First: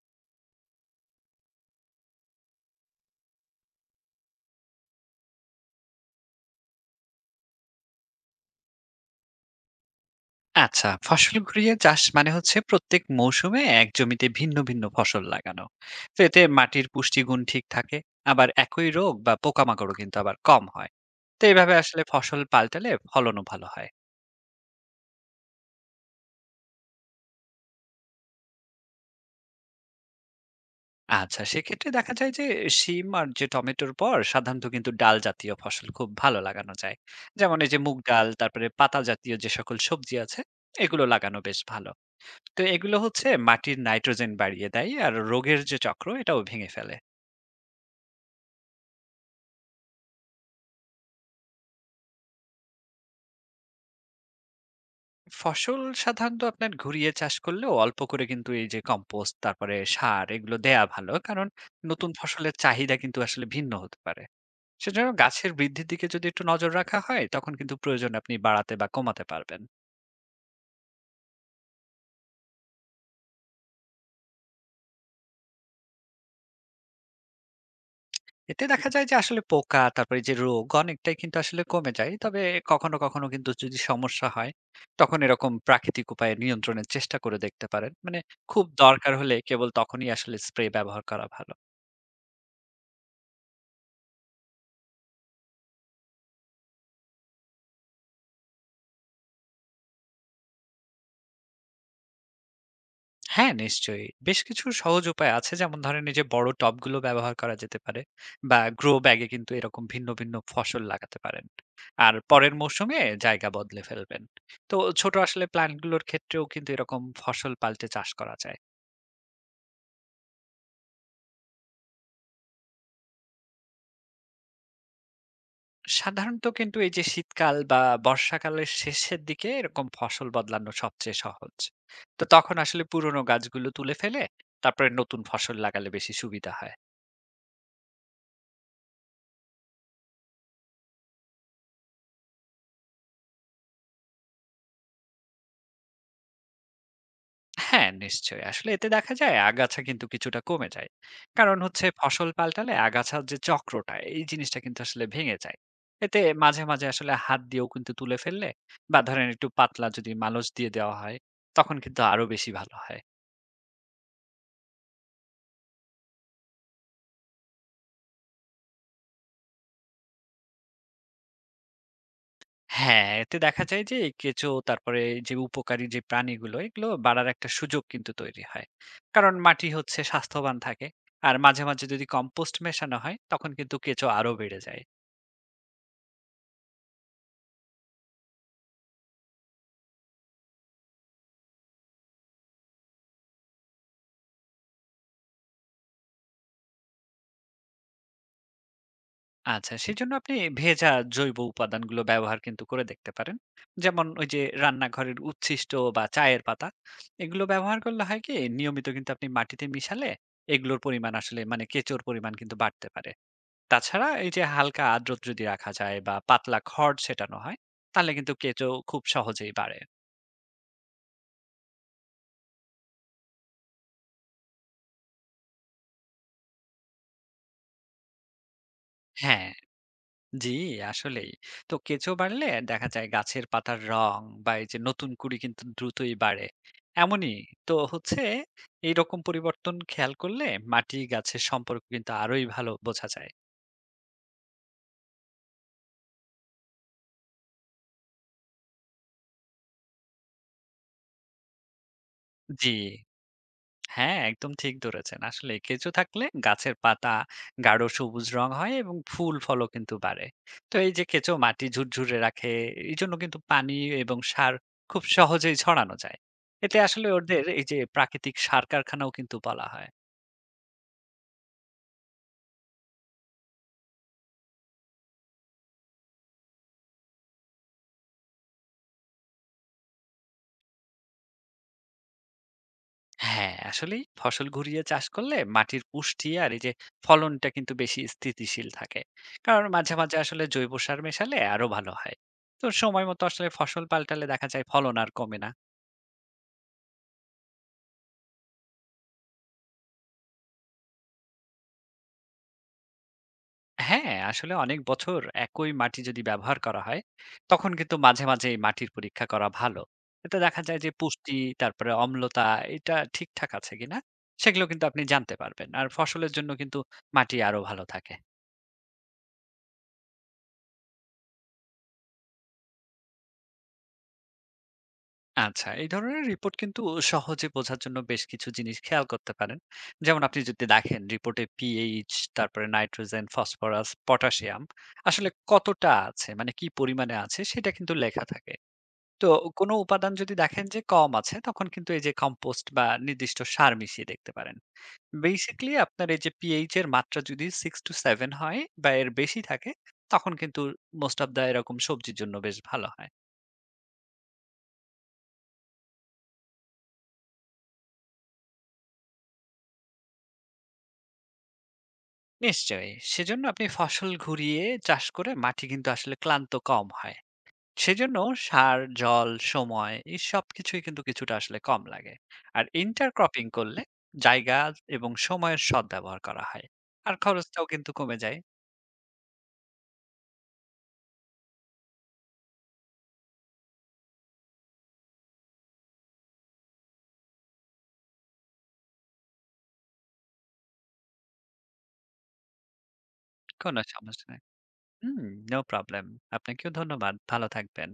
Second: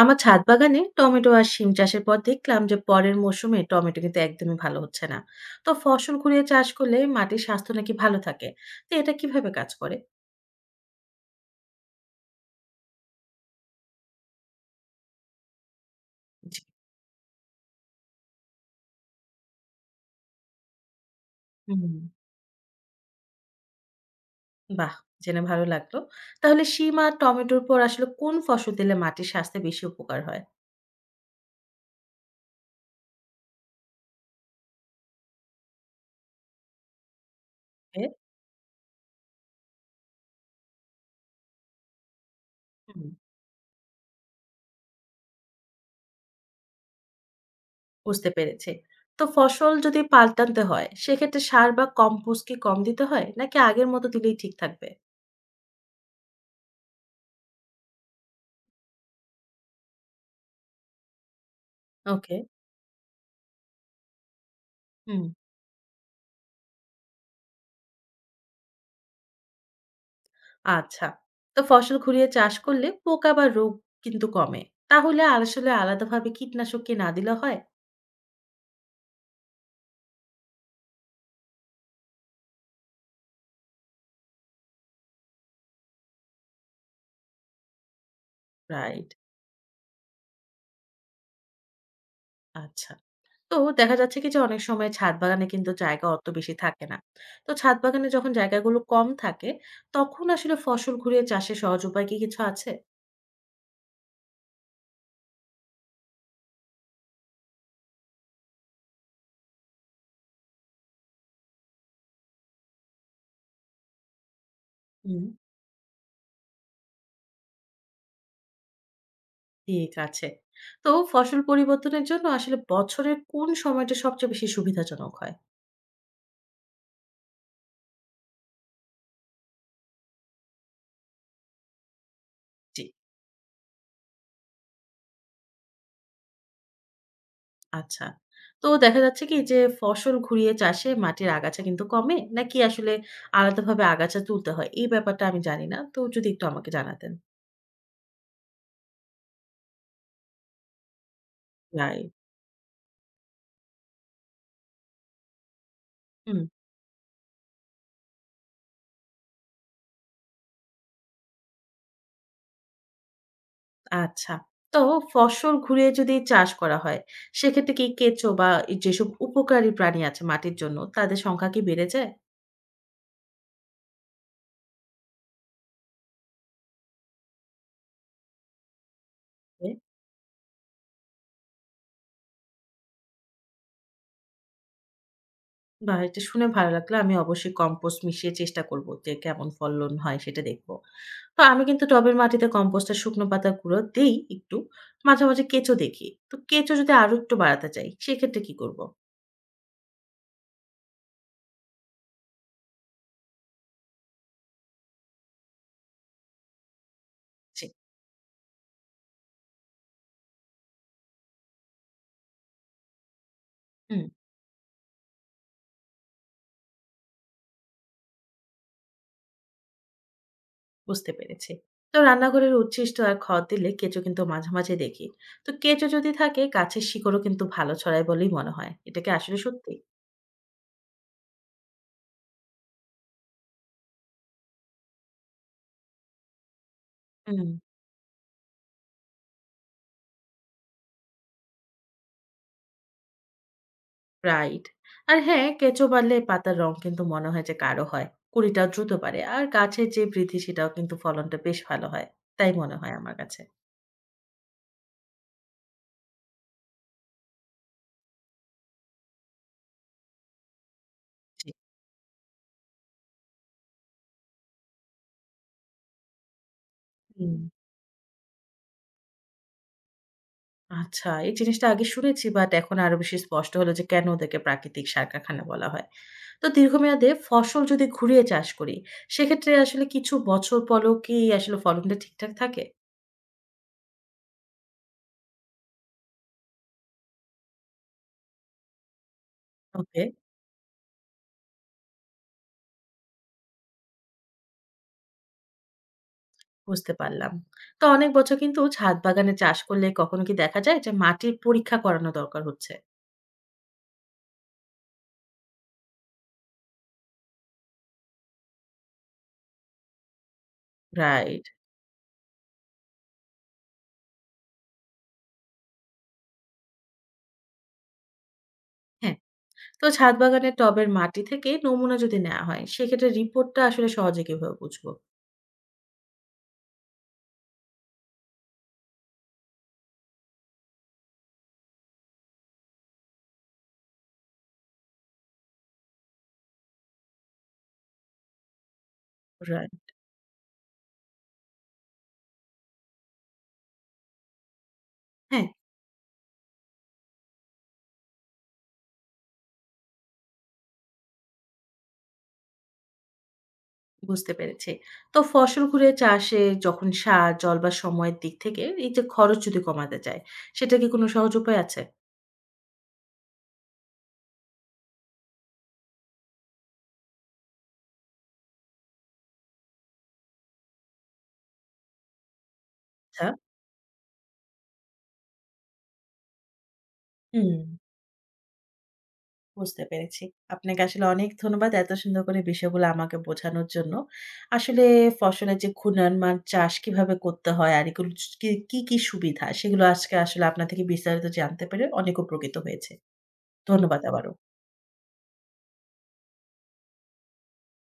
আমার ছাদ বাগানে টমেটো আর শিম চাষের পর দেখলাম যে পরের মৌসুমে টমেটো কিন্তু একদমই ভালো হচ্ছে না। তো ফসল ঘুরিয়ে চাষ করলে মাটির স্বাস্থ্য নাকি ভালো থাকে। তো এটা কিভাবে কাজ করে? আচ্ছা, ফসল ঘুরিয়ে চাষ মানে হচ্ছে প্রত্যেক মৌসুমে এক জমিতে ভিন্ন ভিন্ন ফসল লাগানো। তো এতে জি। মাটির পুষ্টিগুণ ঠিক থাকে, আবার একই রোগ বা পোকামাকড়ও কিন্তু আবার কম হয়। তো এভাবে হুম। আসলে ফসল পাল্টালে ফলনও ভালো হয়। বাহ। জেনে ভালো লাগলো। তাহলে শিম আর টমেটোর পর আসলে কোন ফসল দিলে মাটির স্বাস্থ্যে বেশি উপকার হয়? আচ্ছা, সেক্ষেত্রে দেখা যায় যে শিম আর যে টমেটোর পর সাধারণত কিন্তু ডাল জাতীয় ফসল খুব ভালো লাগানো যায়। যেমন এই যে মুগ এ, ডাল, তারপরে পাতা জাতীয় যে সকল সবজি আছে এগুলো লাগানো বেশ ভালো। তো এগুলো হুম, হচ্ছে মাটির নাইট্রোজেন বাড়িয়ে দেয় আর রোগের যে চক্র এটাও ভেঙে ফেলে। বুঝতে পেরেছি। তো ফসল যদি পাল্টাতে হয় সেক্ষেত্রে সার বা কম্পোস্ট কি কম দিতে হয় নাকি আগের মতো দিলেই ঠিক থাকবে? ফসল সাধারণত আপনার ঘুরিয়ে চাষ করলেও অল্প করে কিন্তু এই যে কম্পোস্ট তারপরে সার এগুলো দেয়া ভালো কারণ নতুন ওকে। ফসলের চাহিদা কিন্তু আসলে ভিন্ন হতে পারে। সেজন্য হুম। গাছের বৃদ্ধির দিকে যদি একটু নজর রাখা হয় তখন কিন্তু প্রয়োজন আপনি বাড়াতে বা কমাতে পারবেন। আচ্ছা। তো ফসল ঘুরিয়ে চাষ করলে পোকা বা রোগ কিন্তু কমে। তাহলে আসলে আলাদাভাবে কীটনাশক কি না দিলেও হয়? এতে দেখা যায় যে আসলে পোকা তারপরে যে রোগ অনেকটাই কিন্তু আসলে কমে যায়, তবে কখনো কখনো কিন্তু যদি সমস্যা হয় তখন এরকম প্রাকৃতিক উপায়ে নিয়ন্ত্রণের চেষ্টা করে দেখতে পারেন, মানে খুব রাইট, দরকার হলে কেবল তখনই আসলে স্প্রে ব্যবহার করা ভালো। আচ্ছা। তো দেখা যাচ্ছে কি যে অনেক সময় ছাদ বাগানে কিন্তু জায়গা অত বেশি থাকে না। তো ছাদ বাগানে যখন জায়গাগুলো কম থাকে তখন আসলে ফসল ঘুরিয়ে চাষের সহজ উপায় কি কিছু আছে? হ্যাঁ, নিশ্চয়ই। বেশ কিছু সহজ উপায় আছে। যেমন ধরেন এই যে বড় টবগুলো ব্যবহার করা যেতে পারে বা গ্রো ব্যাগে কিন্তু এরকম ভিন্ন ভিন্ন ফসল লাগাতে পারেন। আর পরের মৌসুমে জায়গা বদলে ফেলবেন। তো ছোট হুম, আসলে প্ল্যান্টগুলোর ক্ষেত্রেও কিন্তু এরকম ফসল পাল্টে চাষ করা যায়। ঠিক আছে। তো ফসল পরিবর্তনের জন্য আসলে বছরের কোন সময়টা সবচেয়ে বেশি সুবিধাজনক হয়? সাধারণত কিন্তু এই যে শীতকাল বা বর্ষাকালের শেষের দিকে এরকম ফসল বদলানো সবচেয়ে সহজ। তো তখন জি। আসলে পুরনো গাছগুলো তুলে ফেলে তারপরে নতুন ফসল লাগালে বেশি সুবিধা হয়। আচ্ছা। তো দেখা যাচ্ছে কি যে ফসল ঘুরিয়ে চাষে মাটির আগাছা কিন্তু কমে নাকি আসলে আলাদাভাবে আগাছা তুলতে হয়? এই ব্যাপারটা আমি জানি না। তো যদি একটু আমাকে জানাতেন। হ্যাঁ, নিশ্চয়ই। আসলে এতে দেখা যায় আগাছা কিন্তু কিছুটা কমে যায়। কারণ হচ্ছে রাইট। ফসল পাল্টালে আগাছার যে চক্রটা, এই জিনিসটা কিন্তু আসলে ভেঙে যায়। এতে হুম, মাঝে, মাঝে আসলে হাত দিয়েও কিন্তু তুলে ফেললে বা ধরেন একটু পাতলা যদি মালচ দিয়ে দেওয়া হয়, তখন কিন্তু আরো বেশি ভালো হয়। আচ্ছা। তো ফসল ঘুরিয়ে যদি চাষ করা হয় সেক্ষেত্রে কি কেঁচো বা এই যেসব উপকারী প্রাণী আছে মাটির জন্য তাদের সংখ্যা কি বেড়ে যায়? হ্যাঁ, এতে দেখা যায় যে এই কেঁচো তারপরে এই যে উপকারী যে প্রাণীগুলো, এগুলো বাড়ার একটা সুযোগ কিন্তু তৈরি হয়। কারণ মাটি হচ্ছে স্বাস্থ্যবান থাকে। আর মাঝে, মাঝে যদি কম্পোস্ট মেশানো হয়, তখন কিন্তু কেঁচো আরো বেড়ে যায়। বাহ! এটা শুনে ভালো লাগলো। আমি অবশ্যই কম্পোস্ট মিশিয়ে চেষ্টা করব যে কেমন ফলন হয় সেটা দেখব। তো আমি কিন্তু টবের মাটিতে কম্পোস্ট আর শুকনো পাতার গুঁড়ো দেই একটু। মাঝে, মাঝে কেঁচো দেখি। তো কেঁচো যদি আরো একটু বাড়াতে চাই সেক্ষেত্রে কি করব? আচ্ছা সেজন্য আপনি ভেজা জৈব উপাদানগুলো ব্যবহার কিন্তু করে দেখতে পারেন, যেমন ওই যে রান্নাঘরের উচ্ছিষ্ট বা চায়ের পাতা এগুলো জি, ব্যবহার করলে হয় কি, নিয়মিত কিন্তু আপনি মাটিতে মিশালে এগুলোর পরিমাণ আসলে মানে কেঁচোর পরিমাণ কিন্তু বাড়তে পারে। হুম, তাছাড়া এই যে হালকা আর্দ্র যদি রাখা যায় বা পাতলা খড় ছেটানো হয়, তাহলে কিন্তু কেঁচো খুব সহজেই বাড়ে। বুঝতে পেরেছি। তো রান্নাঘরের উচ্ছিষ্ট আর খড় দিলে কেঁচো কিন্তু মাঝে, মাঝে দেখি। তো কেঁচো যদি থাকে গাছের শিকড়ও কিন্তু ভালো ছড়ায় বলেই মনে হয়। এটা কি আসলে হ্যাঁ সত্যি? জি, আসলেই। তো কেঁচো বাড়লে দেখা যায় গাছের পাতার রং বা এই যে নতুন কুড়ি কিন্তু দ্রুতই বাড়ে। এমনই হুম। তো হচ্ছে, এইরকম পরিবর্তন খেয়াল করলে মাটি গাছের সম্পর্ক কিন্তু আরোই ভালো বোঝা যায়। রাইট। আর হ্যাঁ, কেঁচো বাড়লে পাতার রং কিন্তু মনে হয় যে গাঢ় হয়। কুঁড়িটাও দ্রুত বাড়ে। আর গাছের যে বৃদ্ধি সেটাও কিন্তু ফলনটা বেশ ভালো হয়। তাই জি। মনে হয় আমার কাছে। হ্যাঁ, একদম ঠিক ধরেছেন। আসলে কেঁচো থাকলে গাছের পাতা গাঢ় সবুজ রং হয় এবং ফুল ফলও কিন্তু বাড়ে। তো এই যে কেঁচো জি। মাটি ঝুরঝুরে রাখে, এইজন্য কিন্তু পানি এবং সার খুব সহজেই ছড়ানো যায়। এতে আসলে হুম। ওদের এই যে প্রাকৃতিক সার কারখানাও কিন্তু বলা হয়। আচ্ছা এই জিনিসটা আগে শুনেছি বাট এখন আরো বেশি স্পষ্ট হলো যে কেন ওদেরকে প্রাকৃতিক সার কারখানা বলা হয়। তো দীর্ঘমেয়াদে ফসল যদি ঘুরিয়ে চাষ করি, সেক্ষেত্রে আসলে কিছু বছর পরেও কি আসলে ফলনটা ঠিকঠাক থাকে? হ্যাঁ, আসলেই ফসল ঘুরিয়ে চাষ করলে মাটির পুষ্টি আর এই যে ফলনটা কিন্তু বেশি স্থিতিশীল থাকে। কারণ মাঝে, ওকে, মাঝে আসলে জৈব সার মেশালে আরো ভালো হয়। তো সময় মতো আসলে ফসল পাল্টালে দেখা যায় ফলন আর কমে না। বুঝতে পারলাম। তো অনেক বছর কিন্তু ছাদ বাগানে চাষ করলে কখনো কি দেখা যায় যে মাটির পরীক্ষা করানো দরকার হচ্ছে? হ্যাঁ, আসলে অনেক বছর একই মাটি যদি ব্যবহার করা হয়, তখন কিন্তু মাঝে, মাঝে এই মাটির পরীক্ষা করা ভালো। এতে দেখা যায় যে পুষ্টি, রাইট। তারপরে অম্লতা এটা ঠিকঠাক আছে কিনা, সেগুলো কিন্তু আপনি জানতে পারবেন। আর ফসলের জন্য কিন্তু মাটি আরো ভালো থাকে। হ্যাঁ, তো ছাদ বাগানের টবের মাটি থেকে নমুনা যদি নেওয়া হয়, সেক্ষেত্রে রিপোর্টটা আসলে সহজে কিভাবে বুঝবো? আচ্ছা, এই ধরনের রিপোর্ট কিন্তু সহজে বোঝার জন্য বেশ কিছু জিনিস খেয়াল করতে পারেন। যেমন আপনি যদি দেখেন রিপোর্টে পিএইচ, তারপরে নাইট্রোজেন, ফসফরাস, পটাশিয়াম আসলে কতটা আছে, মানে কি পরিমাণে আছে সেটা কিন্তু লেখা থাকে। তো রাইট। কোনো উপাদান যদি দেখেন যে কম আছে তখন কিন্তু এই যে কম্পোস্ট বা নির্দিষ্ট সার মিশিয়ে দেখতে পারেন। হ্যাঁ, বেসিক্যালি আপনার এই যে পিএইচ এর মাত্রা যদি 6-7 হয় বা এর বেশি থাকে তখন কিন্তু মোস্ট অফ দা এরকম সবজির জন্য বেশ ভালো হয়। বুঝতে পেরেছি। তো ফসল ঘুরে চাষে যখন সার, জল বা সময়ের দিক থেকে এই যে খরচ যদি কমাতে চায়, সেটা কি কোনো সহজ উপায় আছে? নিশ্চয়ই। সেজন্য আপনি ফসল ঘুরিয়ে চাষ করে মাটি কিন্তু আসলে ক্লান্ত কম হয়। সেজন্য সার, জল, সময় এই সবকিছুই কিন্তু কিছুটা আসলে কম লাগে। আর আচ্ছা। ইন্টারক্রপিং করলে জায়গা এবং সময়ের সদ্ব্যবহার করা হয়। আর হুম। খরচটাও কিন্তু কমে যায়। বুঝতে পেরেছি। আপনাকে আসলে অনেক ধন্যবাদ এত সুন্দর করে বিষয়গুলো আমাকে বোঝানোর জন্য। আসলে ফসলের যে ঘূর্ণয়মান চাষ কিভাবে করতে হয় আর এগুলো স কি সুবিধা সেগুলো আজকে আসলে আপনার থেকে বিস্তারিত জানতে পেরে অনেক উপকৃত হয়েছি। কোনো ধন্যবাদ সমস্যা আবারও। নাই। হুম, নো প্রবলেম। আপনাকেও ধন্যবাদ। ভালো থাকবেন।